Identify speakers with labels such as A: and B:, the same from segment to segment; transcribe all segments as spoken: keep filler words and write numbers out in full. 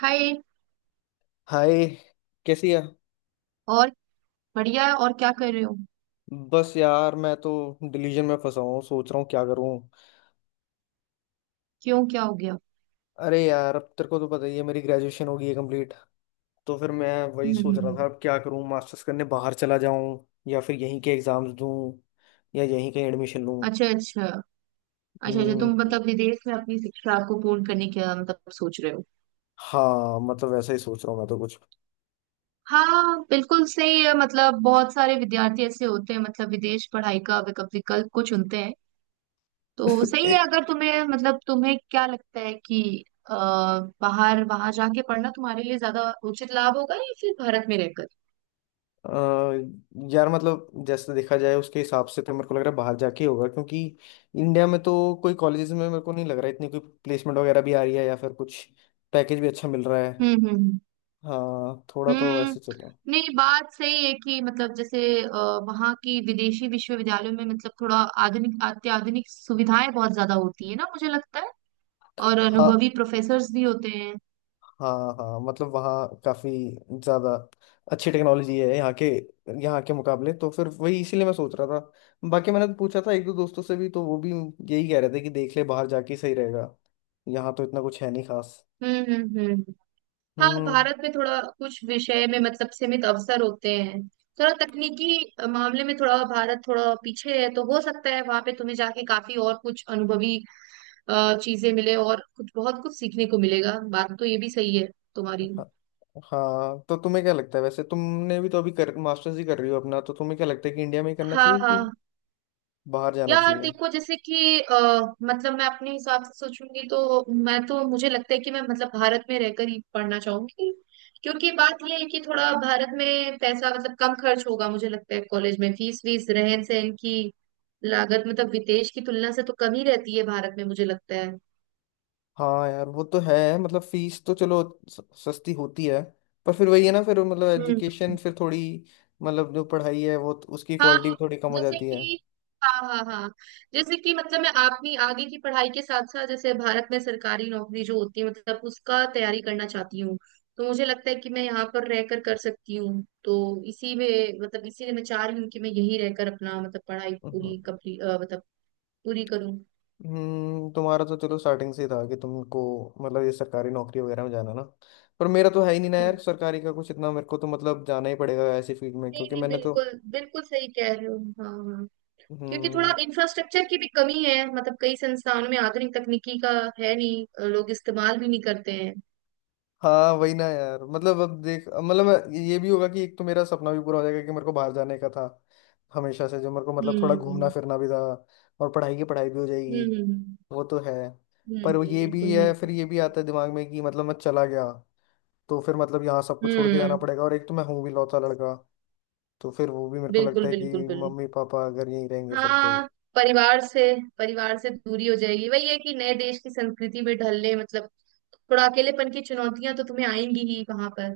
A: हाय।
B: Hi. कैसी है?
A: और बढ़िया है और क्या कर रहे हो?
B: बस यार मैं तो डिलीजन में फंसा हूँ, सोच रहा हूँ क्या करूँ।
A: क्यों? क्या हो गया?
B: अरे यार, अब तेरे को तो पता ही है मेरी ग्रेजुएशन हो गई है कंप्लीट। तो फिर मैं वही
A: हम्म हम्म,
B: सोच रहा
A: हम्म।
B: था अब क्या करूँ, मास्टर्स करने बाहर चला जाऊँ या फिर यहीं के एग्जाम्स दूँ या यहीं कहीं एडमिशन लूँ।
A: अच्छा अच्छा। अच्छा अच्छा, तुम
B: हम्म,
A: मतलब विदेश में अपनी शिक्षा को पूर्ण करने का मतलब सोच रहे हो?
B: हाँ मतलब वैसा ही सोच रहा हूँ मैं तो कुछ।
A: हाँ, बिल्कुल सही है। मतलब बहुत सारे विद्यार्थी ऐसे होते हैं, मतलब विदेश पढ़ाई का विकल्प विकल्प को चुनते हैं। तो सही है, अगर तुम्हें मतलब तुम्हें क्या लगता है कि अ, बाहर वहां जाके पढ़ना तुम्हारे लिए ज्यादा उचित लाभ होगा या फिर भारत में रहकर?
B: अ, यार मतलब जैसे देखा जाए उसके हिसाब से तो मेरे को लग रहा है बाहर जाके ही होगा क्योंकि इंडिया में तो कोई कॉलेजेस में मेरे को नहीं लग रहा है इतनी कोई प्लेसमेंट वगैरह भी आ रही है या फिर कुछ पैकेज भी अच्छा मिल रहा है।
A: हम्म हम्म हम्म।
B: हाँ थोड़ा तो
A: हम्म।
B: ऐसे चल रहा है।
A: नहीं, बात सही है कि मतलब जैसे अ, वहाँ की विदेशी विश्वविद्यालयों में मतलब थोड़ा आधुनिक अत्याधुनिक सुविधाएं बहुत ज्यादा होती है ना, मुझे लगता है। और
B: हाँ,
A: अनुभवी प्रोफेसर्स भी होते हैं।
B: हाँ हाँ मतलब वहाँ काफ़ी ज़्यादा अच्छी टेक्नोलॉजी है यहाँ के यहाँ के मुकाबले। तो फिर वही इसीलिए मैं सोच रहा था। बाकी मैंने तो पूछा था एक दो दोस्तों से भी, तो वो भी यही कह रहे थे कि देख ले बाहर जाके ही सही रहेगा, यहाँ तो इतना कुछ है नहीं खास।
A: हम्म हम्म हम्म। हाँ,
B: हम्म।
A: भारत में थोड़ा कुछ विषय में मतलब सीमित अवसर होते हैं। थोड़ा तकनीकी अ, मामले में थोड़ा भारत थोड़ा पीछे है, तो हो सकता है वहां पे तुम्हें जाके काफी और कुछ अनुभवी अ, चीजें मिले और कुछ बहुत कुछ सीखने को मिलेगा। बात तो ये भी सही है तुम्हारी।
B: हाँ हाँ, तो तुम्हें क्या लगता है वैसे? तुमने भी तो अभी कर मास्टर्स ही कर रही हो अपना, तो तुम्हें क्या लगता है कि इंडिया में ही करना
A: हाँ
B: चाहिए कि
A: हाँ।
B: बाहर जाना
A: यार
B: चाहिए?
A: देखो, जैसे कि अ, मतलब मैं अपने हिसाब से सोचूंगी तो मैं तो मुझे लगता है कि मैं मतलब भारत में रहकर ही पढ़ना चाहूंगी। क्योंकि बात यह है कि थोड़ा भारत में पैसा मतलब कम खर्च होगा मुझे लगता है, कॉलेज में फीस वीस रहन सहन की लागत मतलब विदेश की तुलना से तो कम ही रहती है भारत में, मुझे लगता है।
B: हाँ यार वो तो है, मतलब फीस तो चलो स- सस्ती होती है, पर फिर वही है ना, फिर मतलब एजुकेशन
A: हम्म।
B: फिर थोड़ी, मतलब जो पढ़ाई है वो तो उसकी
A: हाँ।
B: क्वालिटी भी थोड़ी कम हो
A: जैसे
B: जाती है।
A: कि। हाँ हाँ हाँ। जैसे कि मतलब मैं अपनी आगे की पढ़ाई के साथ साथ जैसे भारत में सरकारी नौकरी जो होती है, मतलब उसका तैयारी करना चाहती हूँ, तो मुझे लगता है कि मैं यहाँ पर रहकर कर सकती हूँ। तो इसी में मतलब इसीलिए मैं चाह रही हूँ कि मैं यहीं रहकर अपना मतलब पढ़ाई
B: हम्म,
A: पूरी कंप्लीट मतलब पूरी करूँ।
B: हम्म, तुम्हारा तो चलो स्टार्टिंग से ही था कि तुमको मतलब ये सरकारी नौकरी वगैरह में जाना ना, पर मेरा तो है ही नहीं ना
A: हम्म।
B: यार सरकारी का कुछ इतना, मेरे को तो मतलब जाना ही पड़ेगा ऐसी फील्ड में
A: नहीं
B: क्योंकि
A: नहीं,
B: मैंने तो।
A: बिल्कुल बिल्कुल सही कह रहे हो। हाँ हाँ। क्योंकि थोड़ा
B: हम्म।
A: इंफ्रास्ट्रक्चर की भी कमी है, मतलब कई संस्थानों में आधुनिक तकनीकी का है नहीं, लोग इस्तेमाल भी नहीं करते हैं।
B: हाँ वही ना यार, मतलब अब देख, मतलब मैं- ये भी होगा कि एक तो मेरा सपना भी पूरा हो जाएगा कि मेरे को बाहर जाने का था हमेशा से, जो मेरे को मतलब थोड़ा घूमना
A: हम्म
B: फिरना भी था और पढ़ाई की पढ़ाई भी हो जाएगी,
A: हम्म हम्म
B: वो तो है। पर वो
A: हम्म,
B: ये भी
A: बिल्कुल
B: है
A: बिल्कुल
B: फिर, ये भी
A: बिल्कुल।
B: आता है दिमाग में कि मतलब मैं चला गया तो फिर मतलब यहाँ सब कुछ छोड़ के जाना
A: हम्म।
B: पड़ेगा और एक तो मैं हूँ भी लौता लड़का, तो फिर वो भी मेरे को लगता
A: बिल्कुल
B: है
A: बिल्कुल
B: कि
A: बिल्कुल।
B: मम्मी पापा अगर यहीं रहेंगे फिर तो।
A: हाँ। परिवार से परिवार से दूरी हो जाएगी, वही है कि नए देश की संस्कृति में ढलने मतलब थोड़ा अकेलेपन की चुनौतियां तो तुम्हें आएंगी ही वहां पर।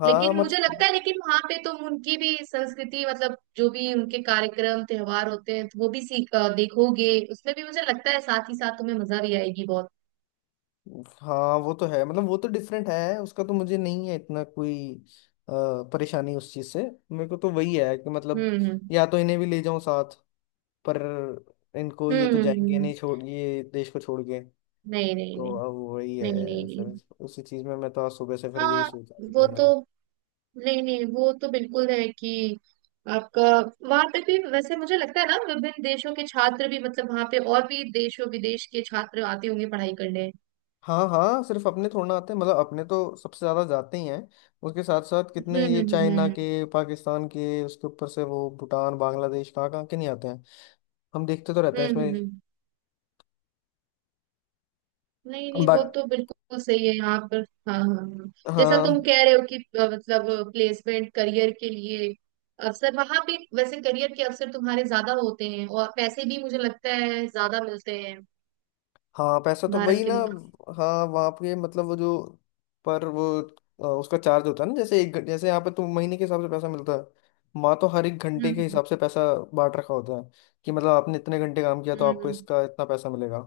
B: हाँ
A: लेकिन मुझे
B: मत,
A: लगता है, लेकिन वहां पे तुम उनकी भी संस्कृति मतलब जो भी उनके कार्यक्रम त्योहार होते हैं तो वो भी सीख अ, देखोगे, उसमें भी मुझे लगता है साथ ही साथ तुम्हें मजा भी आएगी बहुत।
B: हाँ वो तो है, मतलब वो तो डिफरेंट है, उसका तो मुझे नहीं है इतना कोई अ, परेशानी उस चीज से। मेरे को तो वही है कि मतलब
A: हम्म हम्म
B: या तो इन्हें भी ले जाऊं साथ, पर इनको ये
A: हम्म
B: तो
A: हम्म,
B: जाएंगे
A: हम्म। हम्म।
B: नहीं छोड़, ये देश को छोड़ के।
A: नहीं नहीं
B: तो
A: नहीं।
B: अब वही
A: नहीं नहीं
B: है फिर,
A: नहीं।
B: उसी चीज में मैं तो आज सुबह से फिर यही
A: हाँ,
B: सोच रहा था
A: वो
B: क्या
A: तो।
B: करूं।
A: नहीं नहीं, वो तो बिल्कुल है कि आपका वहां पे भी वैसे मुझे लगता है ना विभिन्न देशों के छात्र भी मतलब वहां पे और भी देशों विदेश के छात्र आते होंगे पढ़ाई करने।
B: हाँ हाँ, सिर्फ अपने थोड़ा ना आते हैं, मतलब अपने तो सबसे ज्यादा जाते ही हैं, उसके साथ साथ
A: हम्म
B: कितने ये
A: हम्म
B: चाइना
A: हम्म
B: के, पाकिस्तान के, उसके ऊपर से वो भूटान, बांग्लादेश, कहाँ कहाँ के नहीं आते हैं, हम देखते तो रहते
A: हम्म
B: हैं इसमें।
A: हम्म, हम्म। हम्म। नहीं नहीं, वो
B: बाक,
A: तो बिल्कुल सही है यहाँ पर। हाँ हाँ हाँ। जैसा
B: हाँ
A: तुम कह रहे हो कि अ, मतलब प्लेसमेंट करियर के लिए अवसर वहां पे, वैसे करियर के अवसर तुम्हारे ज्यादा होते हैं, और पैसे भी मुझे लगता है ज्यादा मिलते हैं
B: हाँ, पैसा तो
A: भारत
B: वही
A: के
B: ना,
A: मुकाबले।
B: हाँ वहाँ पे मतलब वो जो, पर वो अ, उसका चार्ज होता है ना, जैसे एक घं- जैसे यहाँ पे तो महीने के हिसाब से पैसा मिलता है, वहाँ तो हर एक घंटे
A: हम्म
B: के
A: हम्म
B: हिसाब से पैसा बांट रखा होता है कि मतलब आपने इतने घंटे काम किया तो
A: हम्म,
B: आपको
A: हम्म।
B: इसका इतना पैसा मिलेगा।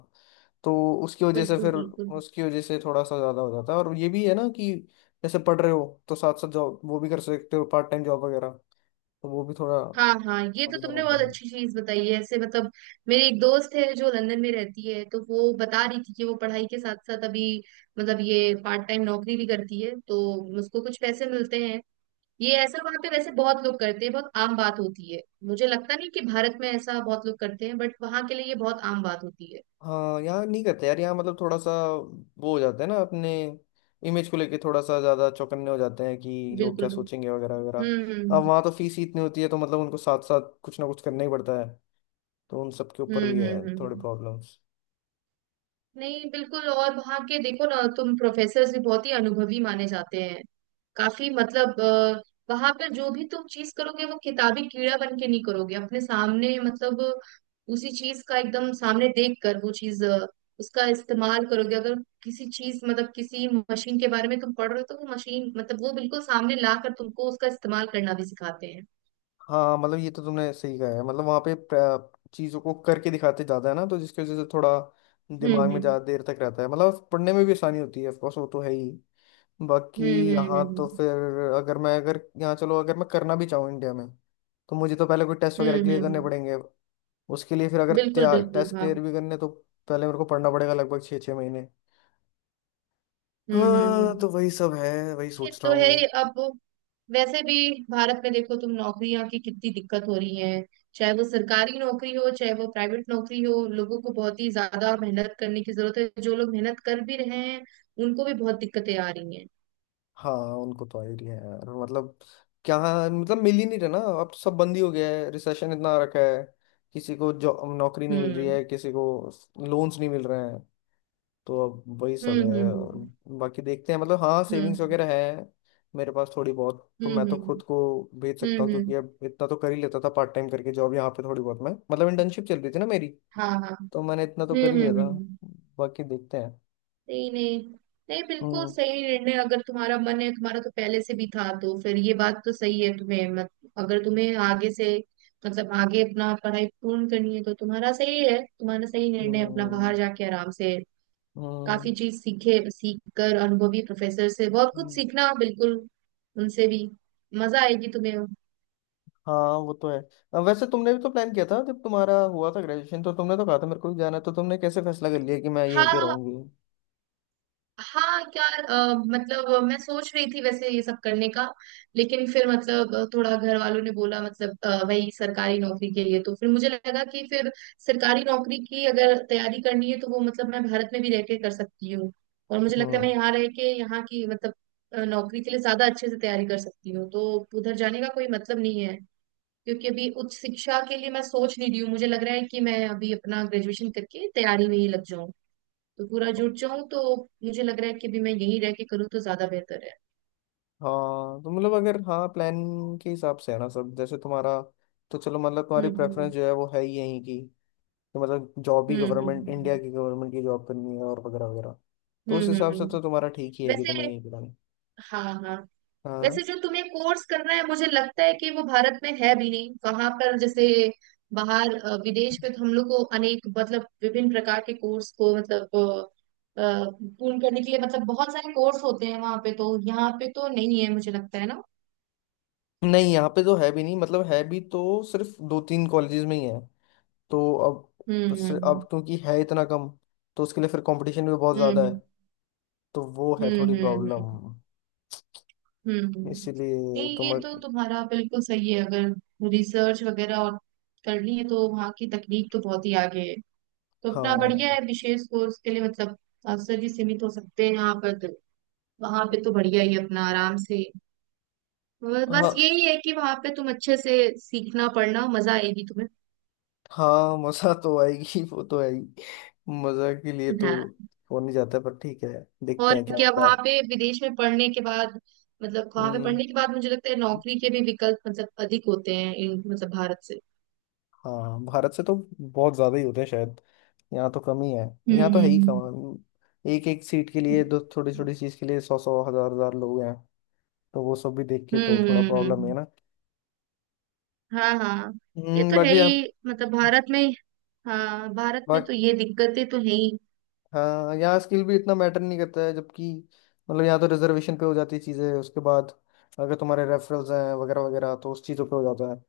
B: तो उसकी वजह से
A: बिल्कुल
B: फिर,
A: बिल्कुल।
B: उसकी वजह से थोड़ा सा ज़्यादा हो जाता है और ये भी है ना कि जैसे पढ़ रहे हो तो साथ साथ जॉब वो भी कर सकते हो, पार्ट टाइम जॉब वगैरह, तो वो भी थोड़ा
A: हाँ हाँ, ये तो
B: बढ़िया
A: तुमने बहुत
B: रहता।
A: अच्छी चीज बताई है, ऐसे मतलब। मेरी एक दोस्त है जो लंदन में रहती है, तो वो बता रही थी कि वो पढ़ाई के साथ साथ अभी मतलब ये पार्ट टाइम नौकरी भी करती है, तो उसको कुछ पैसे मिलते हैं। ये ऐसा वहां पे वैसे बहुत लोग करते हैं, बहुत आम बात होती है। मुझे लगता नहीं कि भारत में ऐसा बहुत लोग करते हैं, बट वहां के लिए ये बहुत आम बात होती है।
B: हाँ यहाँ नहीं करते यार, यहाँ मतलब थोड़ा सा वो हो जाता है ना अपने इमेज को लेके, थोड़ा सा ज़्यादा चौकन्ने हो जाते हैं कि लोग क्या
A: बिल्कुल बिल्कुल।
B: सोचेंगे वगैरह वगैरह।
A: हम्म
B: अब
A: हम्म
B: वहाँ तो फीस ही इतनी होती है तो मतलब उनको साथ साथ कुछ ना कुछ करना ही पड़ता है, तो उन सब के ऊपर
A: हम्म
B: भी
A: हम्म
B: है थोड़े
A: हम्म।
B: प्रॉब्लम्स।
A: नहीं बिल्कुल, और वहाँ के देखो ना तुम प्रोफेसर्स भी बहुत ही अनुभवी माने जाते हैं। काफी मतलब अ, वहाँ पर जो भी तुम चीज करोगे वो किताबी कीड़ा बन के नहीं करोगे, अपने सामने मतलब उसी चीज का एकदम सामने देख कर वो चीज अ, उसका इस्तेमाल करोगे। अगर किसी चीज मतलब किसी मशीन के बारे में तुम पढ़ रहे हो, तो वो मशीन मतलब वो बिल्कुल सामने ला कर तुमको उसका इस्तेमाल करना भी सिखाते हैं।
B: हाँ मतलब ये तो तुमने सही कहा है, मतलब वहाँ पे प्र- चीज़ों को करके दिखाते ज़्यादा है ना, तो जिसकी वजह से थोड़ा दिमाग में
A: हम्म
B: ज़्यादा देर तक रहता है, मतलब पढ़ने में भी आसानी होती है, ऑफकोर्स वो तो है ही। बाकी
A: हम्म हम्म
B: यहाँ
A: हम्म
B: तो
A: हम्म
B: फिर अगर मैं, अगर यहाँ चलो अगर मैं करना भी चाहूँ इंडिया में, तो मुझे तो पहले कोई टेस्ट
A: हम्म
B: वगैरह
A: हम्म,
B: क्लियर
A: हम्म,
B: करने
A: हम्म,
B: पड़ेंगे, उसके लिए फिर अगर
A: बिल्कुल बिल्कुल
B: टेस्ट
A: हाँ।
B: क्लियर भी करने तो पहले मेरे को पढ़ना पड़ेगा लगभग छः छः महीने।
A: हम्म हम्म
B: हाँ
A: हम्म।
B: तो वही सब है, वही
A: ये
B: सोच रहा
A: तो है ही।
B: हूँ।
A: अब वैसे भी भारत में देखो, तुम नौकरियां की कितनी दिक्कत हो रही है, चाहे वो सरकारी नौकरी हो चाहे वो प्राइवेट नौकरी हो। लोगों को बहुत ही ज्यादा मेहनत करने की जरूरत है, जो लोग मेहनत कर भी रहे हैं उनको भी बहुत दिक्कतें आ रही हैं।
B: हाँ उनको तो आइडिया है यार, मतलब क्या, मतलब मिल ही नहीं रहा ना, अब तो सब बंद ही हो गया है, रिसेशन इतना आ रखा है, किसी को जॉब नौकरी नहीं मिल रही
A: हम्म
B: है, किसी को लोन्स नहीं मिल रहे हैं, तो अब वही सब
A: हम्म
B: है। और
A: हम्म
B: बाकी देखते हैं, मतलब हाँ सेविंग्स
A: हम्म
B: वगैरह है मेरे पास थोड़ी बहुत, तो
A: हम्म
B: मैं तो खुद
A: हम्म
B: को भेज सकता हूँ
A: हम्म
B: क्योंकि
A: हम्म,
B: अब इतना तो कर ही लेता था पार्ट टाइम करके जॉब यहाँ पे थोड़ी बहुत, मैं मतलब इंटर्नशिप चल रही थी ना मेरी,
A: हाँ हाँ।
B: तो मैंने इतना तो
A: हम्म
B: कर ही लिया
A: हम्म
B: था।
A: हम्म।
B: बाकी देखते हैं।
A: नहीं नहीं नहीं, बिल्कुल
B: हम्म,
A: सही निर्णय। अगर तुम्हारा मन है, तुम्हारा तो पहले से भी था, तो फिर ये बात तो सही है। तुम्हें मत, अगर तुम्हें आगे से मतलब आगे अपना पढ़ाई पूर्ण करनी है तो तुम्हारा सही है, तुम्हारा सही निर्णय अपना
B: हम्म,
A: बाहर जाके आराम से
B: हम्म,
A: काफी चीज सीखे सीख कर अनुभवी प्रोफेसर से बहुत कुछ
B: हम्म,
A: सीखना। बिल्कुल उनसे भी मजा आएगी तुम्हें।
B: हाँ वो तो है। अ, वैसे तुमने भी तो प्लान किया था जब तुम्हारा हुआ था ग्रेजुएशन, तो तुमने तो कहा था मेरे को भी जाना है, तो तुमने कैसे फैसला कर लिया कि मैं यहीं पे
A: हाँ
B: रहूंगी?
A: हाँ यार, अ, मतलब मैं सोच रही थी वैसे ये सब करने का, लेकिन फिर मतलब अ, थोड़ा घर वालों ने बोला मतलब अ, वही सरकारी नौकरी के लिए, तो फिर मुझे लगा कि फिर सरकारी नौकरी की अगर तैयारी करनी है तो वो मतलब मैं भारत में भी रह के कर सकती हूँ। और मुझे लगता है मैं
B: हम्म।
A: यहाँ रह के यहाँ की मतलब अ, नौकरी के लिए ज्यादा अच्छे से तैयारी कर सकती हूँ, तो उधर जाने का कोई मतलब नहीं है। क्योंकि अभी उच्च शिक्षा के लिए मैं सोच नहीं रही हूँ, मुझे लग रहा है कि मैं अभी अपना ग्रेजुएशन करके तैयारी में ही लग जाऊँ, तो पूरा जुट जाऊं, तो मुझे लग रहा है कि अभी मैं यहीं रह के करूँ तो ज्यादा बेहतर है।
B: हाँ तो मतलब अगर, हाँ प्लान के हिसाब से है ना सब जैसे तुम्हारा, तो चलो मतलब तुम्हारी प्रेफरेंस
A: हम्म
B: जो है वो है ही यहीं की, तो मतलब जॉब भी
A: हम्म
B: गवर्नमेंट, इंडिया
A: हम्म
B: की गवर्नमेंट की जॉब करनी है और वगैरह वगैरह, तो
A: हम्म
B: उस
A: हम्म
B: हिसाब से
A: हम्म।
B: तो तुम्हारा ठीक ही है कि
A: वैसे।
B: तुम्हें यहीं करानी।
A: हाँ हाँ। वैसे
B: हाँ
A: जो तुम्हें कोर्स करना है मुझे लगता है कि वो भारत में है भी नहीं। वहां पर जैसे बाहर अ, विदेश में तो हम लोग को अनेक मतलब विभिन्न प्रकार के कोर्स को मतलब अ, अ, पूर्ण करने के लिए मतलब बहुत सारे कोर्स होते हैं वहां पे। तो यहाँ पे तो नहीं है मुझे लगता है ना।
B: नहीं, यहाँ पे तो है भी नहीं, मतलब है भी तो सिर्फ दो तीन कॉलेजेस में ही है, तो अब
A: हम्म
B: बस अब
A: हम्म
B: क्योंकि है इतना कम तो उसके लिए फिर कंपटीशन भी बहुत ज़्यादा है,
A: हम्म
B: तो वो है
A: हम्म
B: थोड़ी
A: हम्म हम्म हम्म,
B: प्रॉब्लम।
A: हम्म। हम्म।
B: इसीलिए
A: नहीं,
B: तुम,
A: ये तो तुम्हारा बिल्कुल सही है। अगर रिसर्च वगैरह और करनी है, तो वहाँ की तकनीक तो बहुत ही आगे है। तो अपना
B: हाँ यार।
A: बढ़िया है विशेष कोर्स के लिए मतलब मास्टर जी सीमित हो सकते हैं यहाँ पर, तो वहाँ पे तो बढ़िया ही है अपना आराम से। ब-
B: हाँ
A: बस यही है कि वहाँ पे तुम अच्छे से सीखना पढ़ना मजा आएगी तुम्हें।
B: हाँ, मजा तो आएगी, वो तो आएगी, मजा के लिए तो
A: हाँ।
B: हो नहीं जाता, पर ठीक है, देखते
A: और
B: हैं क्या
A: क्या
B: होता
A: वहाँ
B: है।
A: पे विदेश में पढ़ने के बाद, मतलब वहाँ पे
B: हम्म।
A: पढ़ने के बाद, मुझे लगता है नौकरी के भी विकल्प मतलब अधिक होते हैं इन मतलब भारत से।
B: हाँ भारत से तो बहुत ज्यादा ही होते हैं शायद, यहाँ तो कम ही है,
A: हम्म
B: यहाँ तो है ही
A: हम्म
B: कम, एक एक सीट के लिए दो थोड़ी
A: हम्म।
B: छोटी चीज के लिए सौ सौ हजार हजार लोग हैं, तो वो सब भी देख के
A: हम्म
B: तो थोड़ा
A: हम्म, हम्म,
B: प्रॉब्लम है
A: हम्म।
B: ना।
A: हाँ हाँ, ये
B: हम्म,
A: तो है
B: बाकी
A: ही,
B: आप,
A: मतलब भारत में। हाँ, भारत में तो ये दिक्कतें तो है ही।
B: हाँ यहाँ स्किल भी इतना मैटर नहीं करता है जबकि, मतलब यहाँ तो रिजर्वेशन पे हो जाती है चीज़ें, उसके बाद अगर तुम्हारे रेफरल्स हैं वगैरह वगैरह, तो उस चीज़ों पे हो जाता है,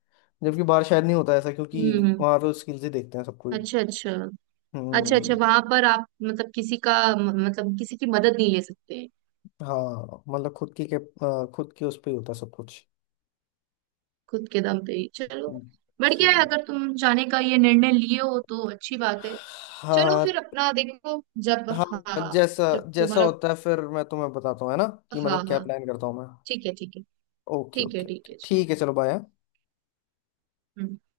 B: जबकि बाहर शायद नहीं होता ऐसा क्योंकि
A: हम्म।
B: वहाँ तो स्किल्स ही देखते हैं सब कोई।
A: अच्छा अच्छा। अच्छा अच्छा,
B: हम्म।
A: वहां पर आप मतलब किसी का म- मतलब किसी की मदद नहीं ले सकते?
B: हाँ मतलब खुद की के आ, खुद की उस पे ही होता है सब कुछ।
A: खुद के दम पे ही। चलो बढ़िया है,
B: चलो।
A: अगर तुम जाने का ये निर्णय लिए हो तो अच्छी बात है। चलो
B: हाँ
A: फिर अपना देखो। जब,
B: हाँ,
A: हाँ,
B: जैसा,
A: जब
B: जैसा
A: तुम्हारा,
B: होता है फिर मैं तुम्हें बताता हूँ है ना, कि
A: हाँ
B: मतलब क्या
A: हाँ,
B: प्लान करता हूँ मैं।
A: ठीक है ठीक है।
B: ओके
A: ठीक है
B: ओके।
A: ठीक है चलो।
B: ठीक है चलो, बाय।
A: हम्म।